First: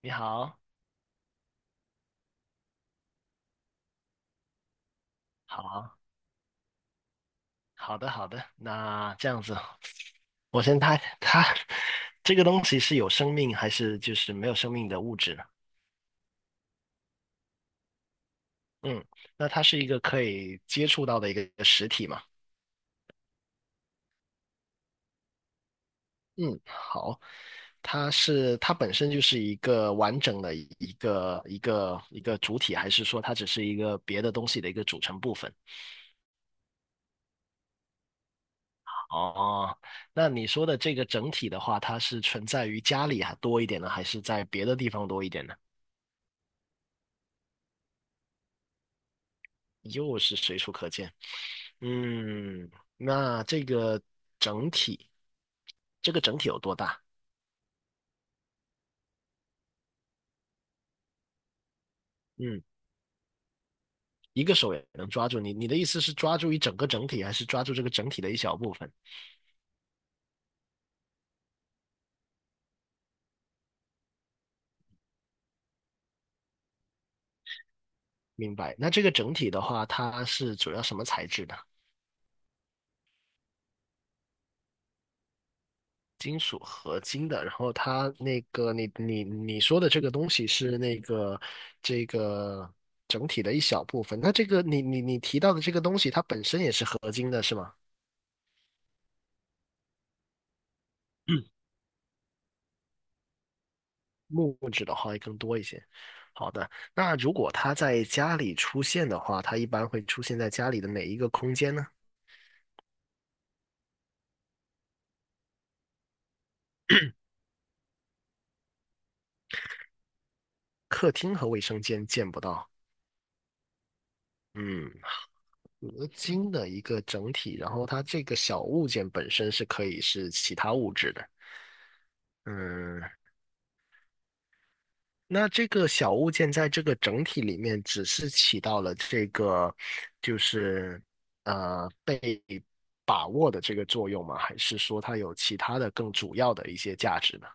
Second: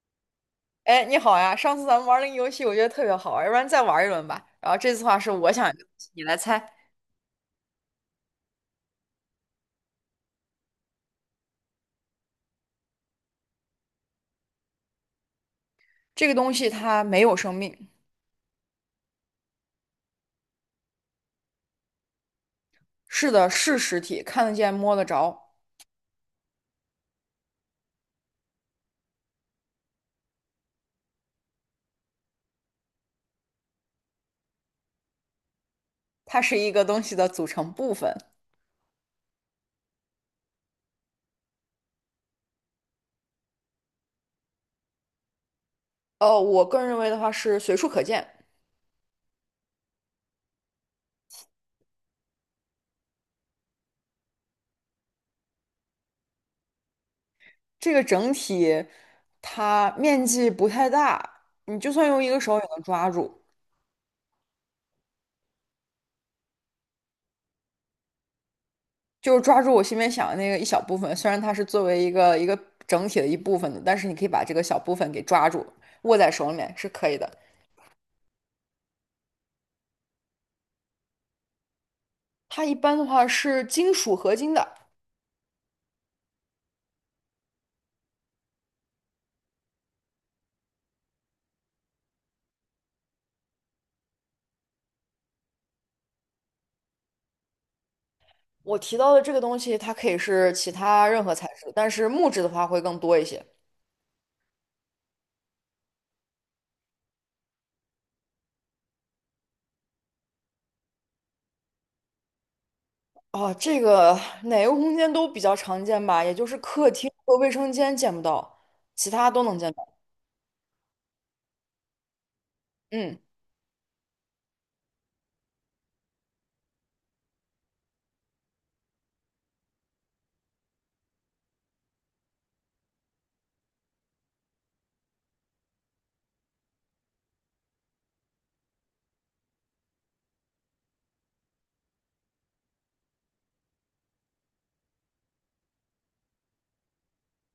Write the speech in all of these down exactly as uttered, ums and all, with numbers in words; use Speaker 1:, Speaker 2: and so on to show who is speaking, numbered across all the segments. Speaker 1: 你好，
Speaker 2: 哎，你好呀！上次咱们玩儿那个游戏，我觉得特别好玩儿，要不然再玩儿一轮吧。然后这次的话是我想一个东
Speaker 1: 好，
Speaker 2: 西，你来猜。
Speaker 1: 好的，好的。那这样子，我先猜，它这个东西是有生命还是就是没有生命的物质呢？
Speaker 2: 这个东西它没有生命。
Speaker 1: 嗯，那它是一个可以接触到的一个实体嘛？
Speaker 2: 是的，是实体，看得见、摸得着，
Speaker 1: 嗯，好，它是它本身就是一个完整的一个一个一个主体，还是说它只是一个别的东西的一个组成部分？
Speaker 2: 它是一个东西的组成部分。
Speaker 1: 哦，那你说的这个整体的话，它是存在于家里还多一点呢，还是在别的地方多一点呢？
Speaker 2: 哦，我个人认为的话是随处可见。
Speaker 1: 又是随处可见。嗯，那这个整体，这个整体有多大？
Speaker 2: 这个整体它面积不太大，你就算用一个手
Speaker 1: 嗯，
Speaker 2: 也能抓住，
Speaker 1: 一个手也能抓住你。你的意思是抓住一整个整体，还是抓住这个整体的一小部分？
Speaker 2: 就是抓住我心里面想的那个一小部分。虽然它是作为一个一个整体的一部分的，但是你可以把这个小部分给抓住，握在手里面是可以的。
Speaker 1: 明白。那这个整体的话，它是主要什么材质的？
Speaker 2: 它一般的话是金属合金的。
Speaker 1: 金属合金的。然后它那个，你你你说的这个东西是那个这个整体的一小部分。那这个你你你提到的这个东西，它本身也是合金的，是吗？
Speaker 2: 我提到的这个东西，它可以是其他任何材质，但是木质的话会更多一些。
Speaker 1: 木质的话会更多一些。好的，那如果它在家里出现的话，它一般会出现在家里的哪一个空间呢？
Speaker 2: 啊，这个哪个空间都比较常见吧，也就是客厅和卫生间见不到，其他都能见到。
Speaker 1: 客厅和卫生间见不到。
Speaker 2: 嗯，
Speaker 1: 嗯，合金的一个整体，然后它这个小物件本身是可以是其他物质的。嗯，那这个小物件在这个整体里面只是起到了这个，就是呃被把握的这个作用吗？还是说它有其他的更主要的一些价值呢？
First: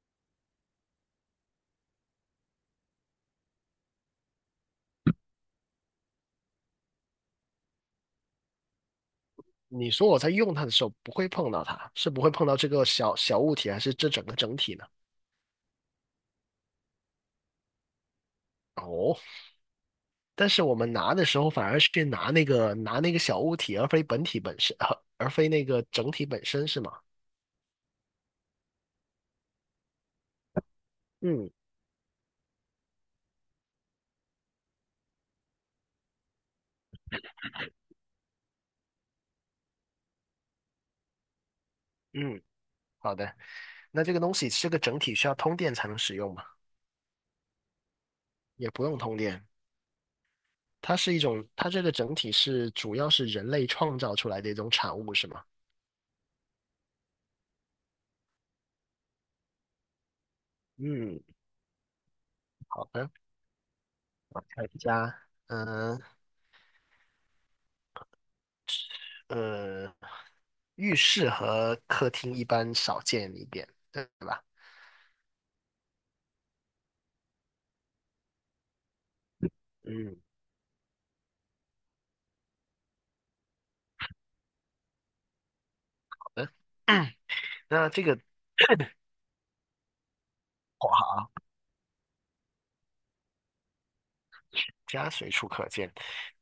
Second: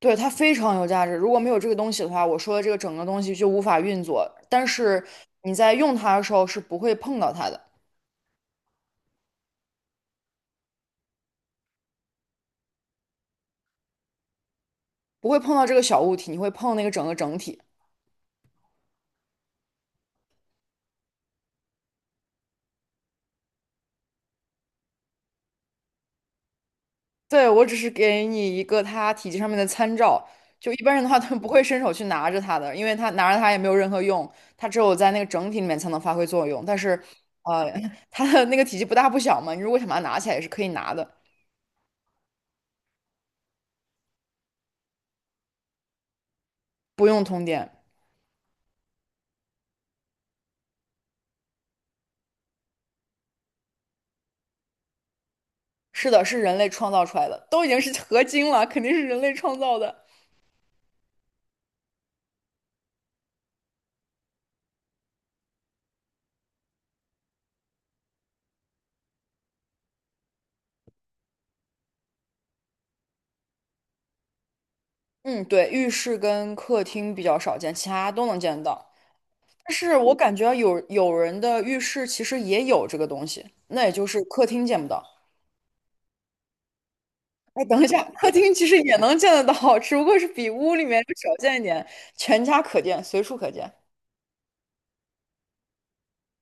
Speaker 2: 对，它非常有价值。如果没有这个东西的话，我说的这个整个东西就无法运作。但是你在用它的时候是不会碰到它的，
Speaker 1: 你说我在用它的时候不会碰到它，是不会碰到这个小小物体，还是这整个整体呢？
Speaker 2: 不会碰到这个小物体，你会碰那个整个整体。
Speaker 1: 哦，但是我们拿的时候反而是去拿那个拿那个小物体，而非本体本身，呃而非那个整体本身，是吗？
Speaker 2: 对，我只是给你一个它体积上面的参照，就一般人的话，他们不
Speaker 1: 嗯
Speaker 2: 会伸手去拿着它的，因为它拿着它也没有任何用，它只有在那个整体里面才能发挥作用。但是，呃，它的那个体积不大不小嘛，你如果想把它拿起来也是可以拿的，
Speaker 1: 嗯，好的。那这个东西这个整体需要通电才能使用吗？
Speaker 2: 不用通电。
Speaker 1: 也不用通电，它是一种，它这个整体是主要是人类创造出来的一种产物，是吗？
Speaker 2: 是的，是人类创造出来的，都已经是合金了，肯定是人类创造的。
Speaker 1: 嗯，好的，看一下，嗯、呃，浴室和客厅一般少见一点，对吧？
Speaker 2: 嗯，对，浴室跟客厅比较少见，其他都能见到。但是我
Speaker 1: 嗯，
Speaker 2: 感觉有有人的浴室其实也有这个东西，那也就是客厅见不到。
Speaker 1: 好的。
Speaker 2: 哎，等一
Speaker 1: 那
Speaker 2: 下，
Speaker 1: 这个
Speaker 2: 客厅其实也能见得到，只不过是比屋里面要
Speaker 1: 火
Speaker 2: 少见一点，全家可见，随处可见。
Speaker 1: 家随处可见。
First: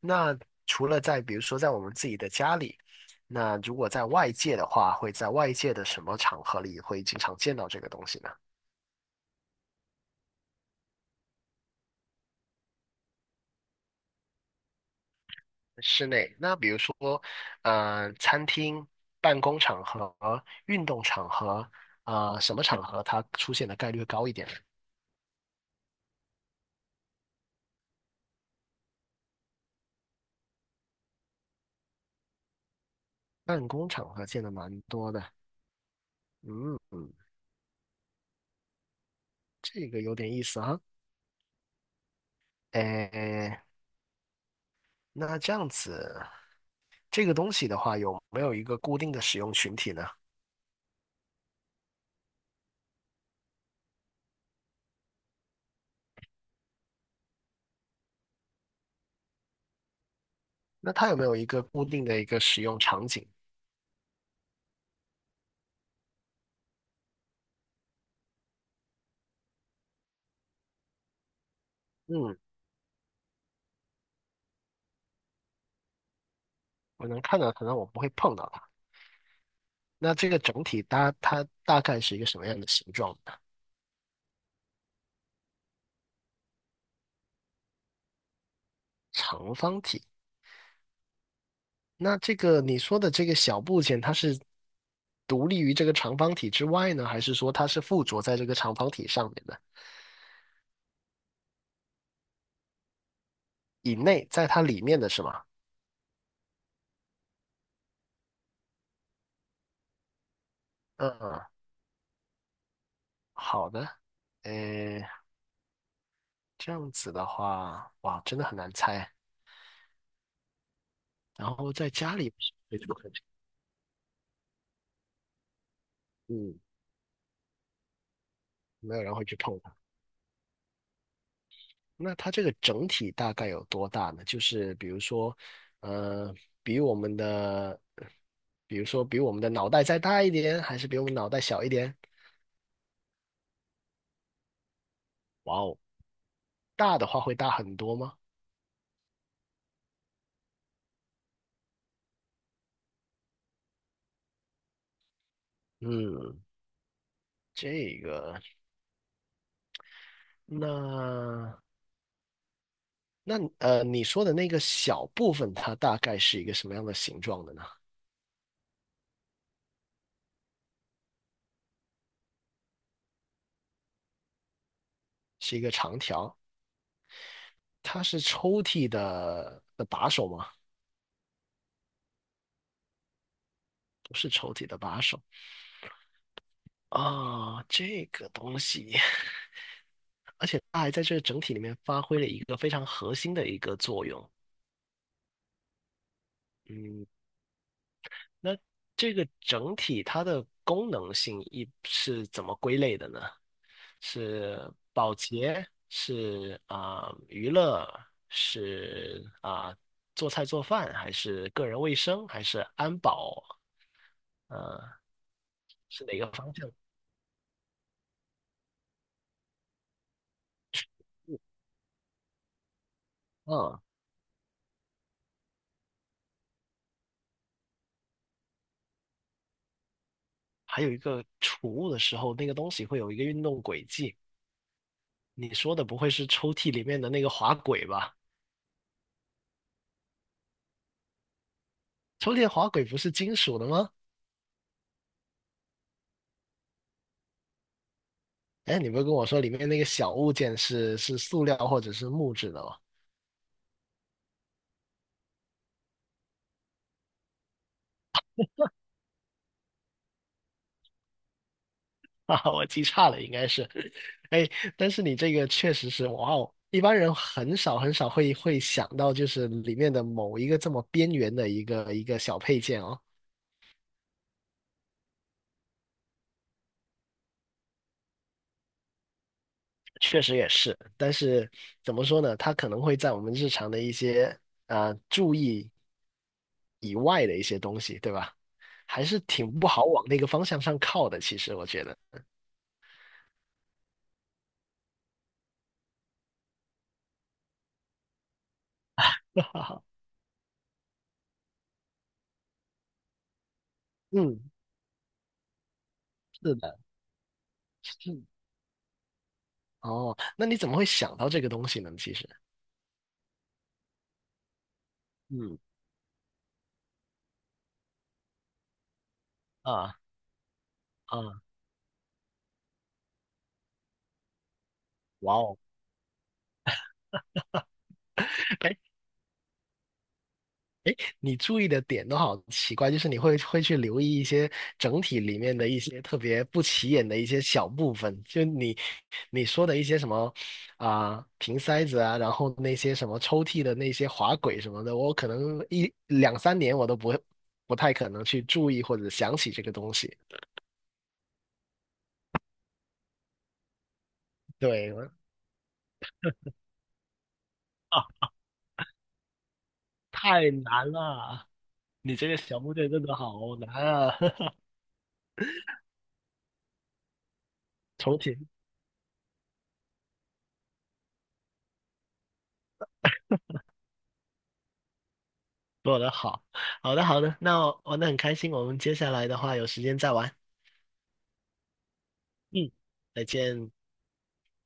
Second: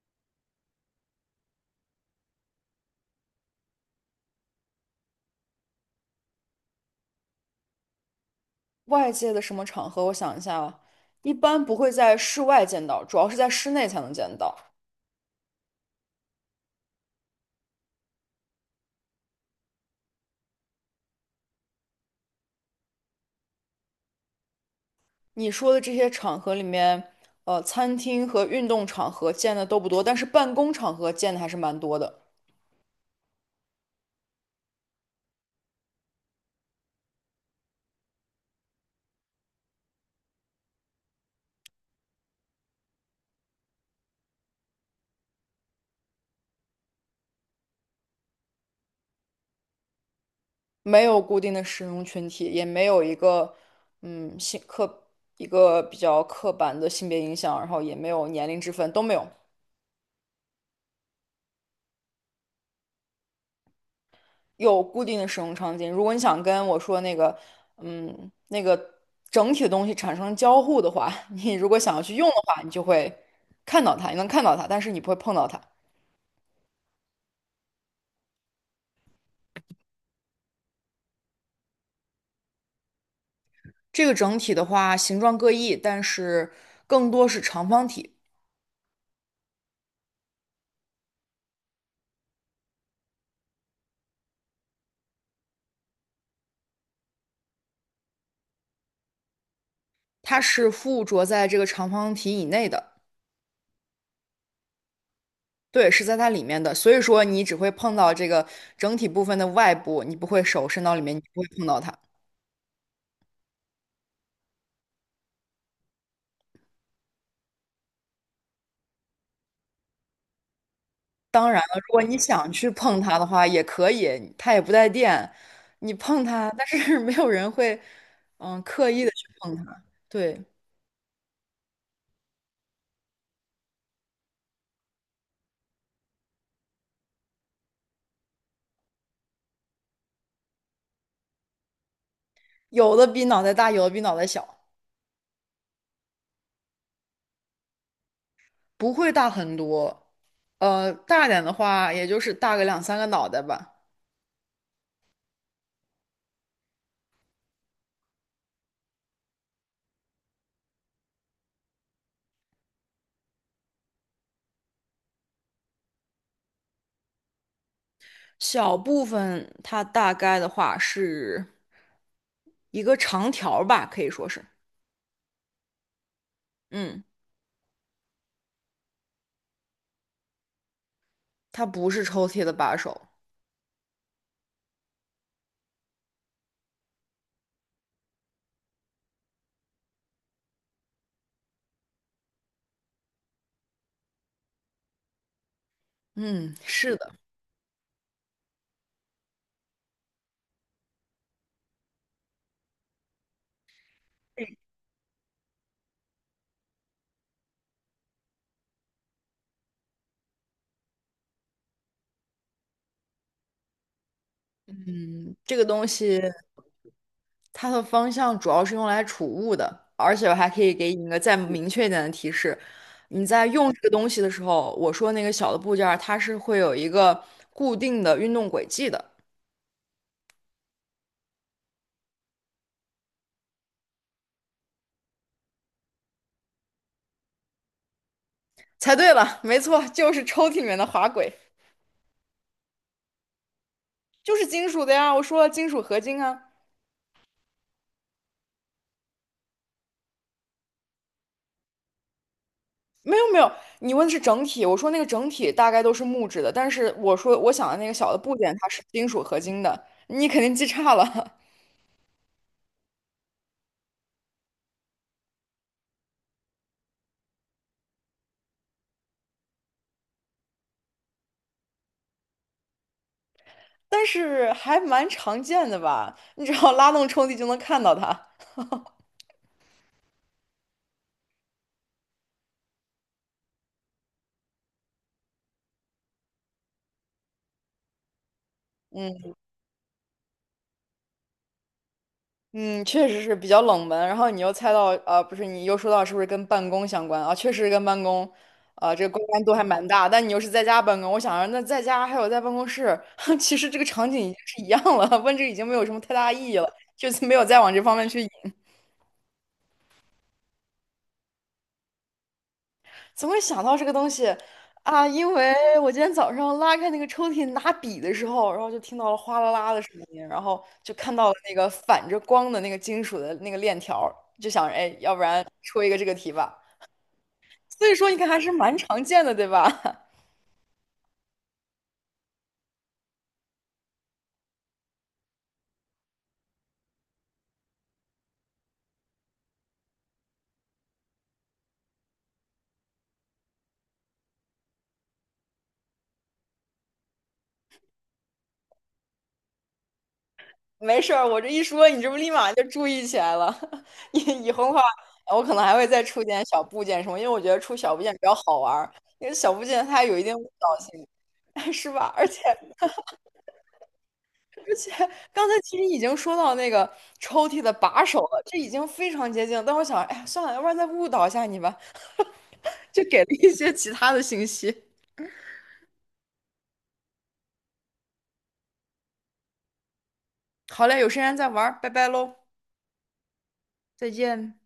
Speaker 1: 那除了在比如说在我们自己的家里，那如果在外界的话，会在外界的什么场合里会经常见到这个东西呢？
Speaker 2: 外界的什么场合？我想一下啊，一般不会在室外见到，主要是在室内才能见到。
Speaker 1: 室内，那比如说，呃，餐厅、办公场合、运动场合，啊，什么场合它出现的概率会高一点呢？
Speaker 2: 你说的这些场合里面，呃，餐厅和运动场合见的都不多，但是办公场合见的还是蛮多的。
Speaker 1: 办公场合见的蛮多的。嗯，嗯，这个有点意思啊。哎，那这样子，这个东西的话，有没有一个固定的使用群体呢？
Speaker 2: 没有固定的使用群体，也没有一个，嗯，性刻一个比较刻板的性别影响，然后也没有年龄之分，都没有。
Speaker 1: 那它有没有一个固定的一个使用场景？
Speaker 2: 有固定的使用场景。如果你想跟我说那个，嗯，那个整体的东西产生交互的话，你如果想要去用的
Speaker 1: 嗯，
Speaker 2: 话，你就会看到它，你能看到它，但是你不会碰到它。
Speaker 1: 我能看到可能我不会碰到它。那这个整体搭它大概是一个什么样的形状呢？
Speaker 2: 这个整体的话，形状各异，但是更多是长方体，
Speaker 1: 长方体。那这个你说的这个小部件，它是独立于这个长方体之外呢，还是说它是附着在这个长方体上面的？
Speaker 2: 它是附着在这个长方体以内的。
Speaker 1: 以内，在它里面的是吗？
Speaker 2: 对，是在它里面的，所以说你只会碰到这个整体部分的外部，你不会手伸到里面，你不
Speaker 1: 嗯，
Speaker 2: 会碰到它。
Speaker 1: 好的，呃，这样子的话，哇，真的很难猜。
Speaker 2: 当
Speaker 1: 然
Speaker 2: 然
Speaker 1: 后
Speaker 2: 了，
Speaker 1: 在
Speaker 2: 如果
Speaker 1: 家
Speaker 2: 你
Speaker 1: 里
Speaker 2: 想去
Speaker 1: 谁都
Speaker 2: 碰
Speaker 1: 可能，
Speaker 2: 它的话，也可以，它也不带电，你碰它，
Speaker 1: 嗯，
Speaker 2: 但是 没有人会，嗯，刻
Speaker 1: 没有
Speaker 2: 意的
Speaker 1: 人
Speaker 2: 去
Speaker 1: 会去
Speaker 2: 碰
Speaker 1: 碰它。
Speaker 2: 它。对，
Speaker 1: 那它这个整体大概有多大呢？就是比如说，呃，比我们的，比如说比我们的脑袋再大一点，还是比我们脑袋小一点？
Speaker 2: 有的比脑袋大，有的比脑袋小，
Speaker 1: 哇哦，大的话会大很多吗？
Speaker 2: 不会大很多。呃，大点的话，也就是大个两三个脑袋吧。
Speaker 1: 嗯，这个，那那呃，你说的那个小部分，它大概是一个什么样的形状的呢？
Speaker 2: 小部分它大概的话是一个长条儿吧，可以说是，
Speaker 1: 是一个长条？
Speaker 2: 嗯，
Speaker 1: 它是抽屉的的把手吗？
Speaker 2: 它不是抽屉的把手。
Speaker 1: 不是抽屉的把手啊，这个东西，而且它还在这个整体里面发挥了一个非常核心的一个作用。
Speaker 2: 嗯，是
Speaker 1: 嗯，
Speaker 2: 的，
Speaker 1: 那这个整体它的功能性一是怎么归类的呢？是保洁，是啊、娱乐，是啊、做菜做饭，还是个人卫生，还是安保？呃，
Speaker 2: 嗯，这个东
Speaker 1: 是哪
Speaker 2: 西。
Speaker 1: 个方向？
Speaker 2: 它的方向主要是用来储物的，而且我还可以给你一个再明确一点的提示：你在用这
Speaker 1: 嗯。
Speaker 2: 个东西的时候，我说那个小的部件儿，它是会有一个固定的运动轨迹的。
Speaker 1: 还有一个储物的时候，那个东西会有一个运动轨迹。你说的不会是抽屉里面的那个滑轨吧？
Speaker 2: 猜对了，没错，就是抽屉里面的滑轨，
Speaker 1: 抽屉的滑轨不是金属的吗？
Speaker 2: 就是金属的呀。我说了，金属合金啊。
Speaker 1: 哎，你不是跟我说里面那个小物件是是塑料或者是木质的吗？
Speaker 2: 没有没有，你问的是整体，我说那个整体大概都是木质的，但是我说我想的那个小的部件它是金属合金的，你肯定记差了。
Speaker 1: 啊，我记差了，应该是。哎，但是你这个确实是，哇哦，一般人很少很少会会想到，就是里面的某一个这么边缘的一个一个小配件哦。
Speaker 2: 但是还蛮常见的吧？你只要拉动抽屉就能看到它。
Speaker 1: 确实也是，但是怎么说呢？它可能会在我们日常的一些呃注意以外的一些东西，对吧？还是
Speaker 2: 嗯
Speaker 1: 挺不好往那个方向上靠的，其实我觉得。
Speaker 2: 嗯，确实是比较冷门。然后你又猜到，呃，不是，你又说到是不是跟办公相关啊？确实是跟办公，啊、这个关联度还蛮 大。但你又是在家办公，我想着那在家还有在办公室，其实这个场景已经
Speaker 1: 嗯，
Speaker 2: 是一样了，问这个已经没有什么太大意
Speaker 1: 是
Speaker 2: 义了，
Speaker 1: 的，
Speaker 2: 就是没有再往这方面去
Speaker 1: 是
Speaker 2: 引。
Speaker 1: 哦，那你怎么会想到这个东西呢？其实，
Speaker 2: 怎么会想到这个东西啊？因为
Speaker 1: 嗯
Speaker 2: 我今天早上拉开那个抽屉拿笔的时候，然后就听到了哗啦啦的声
Speaker 1: 啊
Speaker 2: 音，然后就看到了
Speaker 1: 啊，
Speaker 2: 那个反着光的那个金属的那个链条儿，就想着，哎，要不
Speaker 1: 哇
Speaker 2: 然
Speaker 1: 哦，
Speaker 2: 出一个这个题吧。所以说，你看还是 蛮
Speaker 1: 哎。
Speaker 2: 常见的，对吧？
Speaker 1: 你注意的点都好奇怪，就是你会会去留意一些整体里面的一些特别不起眼的一些小部分，就你你说的一些什么啊、瓶塞子啊，然后那些什么抽屉的那些滑轨什么的，我可能一两三年我都不会不太可能去注意或者想起这个东西。
Speaker 2: 没事儿，我这一说，你这不立马就注意起来了。以以后的话，
Speaker 1: 对，
Speaker 2: 我可能还会再出点小部件什么，因为我觉得出小部件比较好玩儿，因为小部件它有一定
Speaker 1: 太
Speaker 2: 误导
Speaker 1: 难
Speaker 2: 性。
Speaker 1: 了，
Speaker 2: 是吧？
Speaker 1: 你
Speaker 2: 而
Speaker 1: 这个
Speaker 2: 且
Speaker 1: 小部队真的好难啊！
Speaker 2: 刚才其实已经说到那个抽屉的把
Speaker 1: 重
Speaker 2: 手了，
Speaker 1: 新
Speaker 2: 这已经非常接近了。但我想，哎呀，算了，要不然再误导一下你吧，就给了一些其他的信息。
Speaker 1: 做的好，好的好的，那玩的很开心，我们接下来的话有时间再玩。
Speaker 2: 好嘞，有时间再玩儿，拜拜喽，
Speaker 1: 嗯，再见。
Speaker 2: 再见。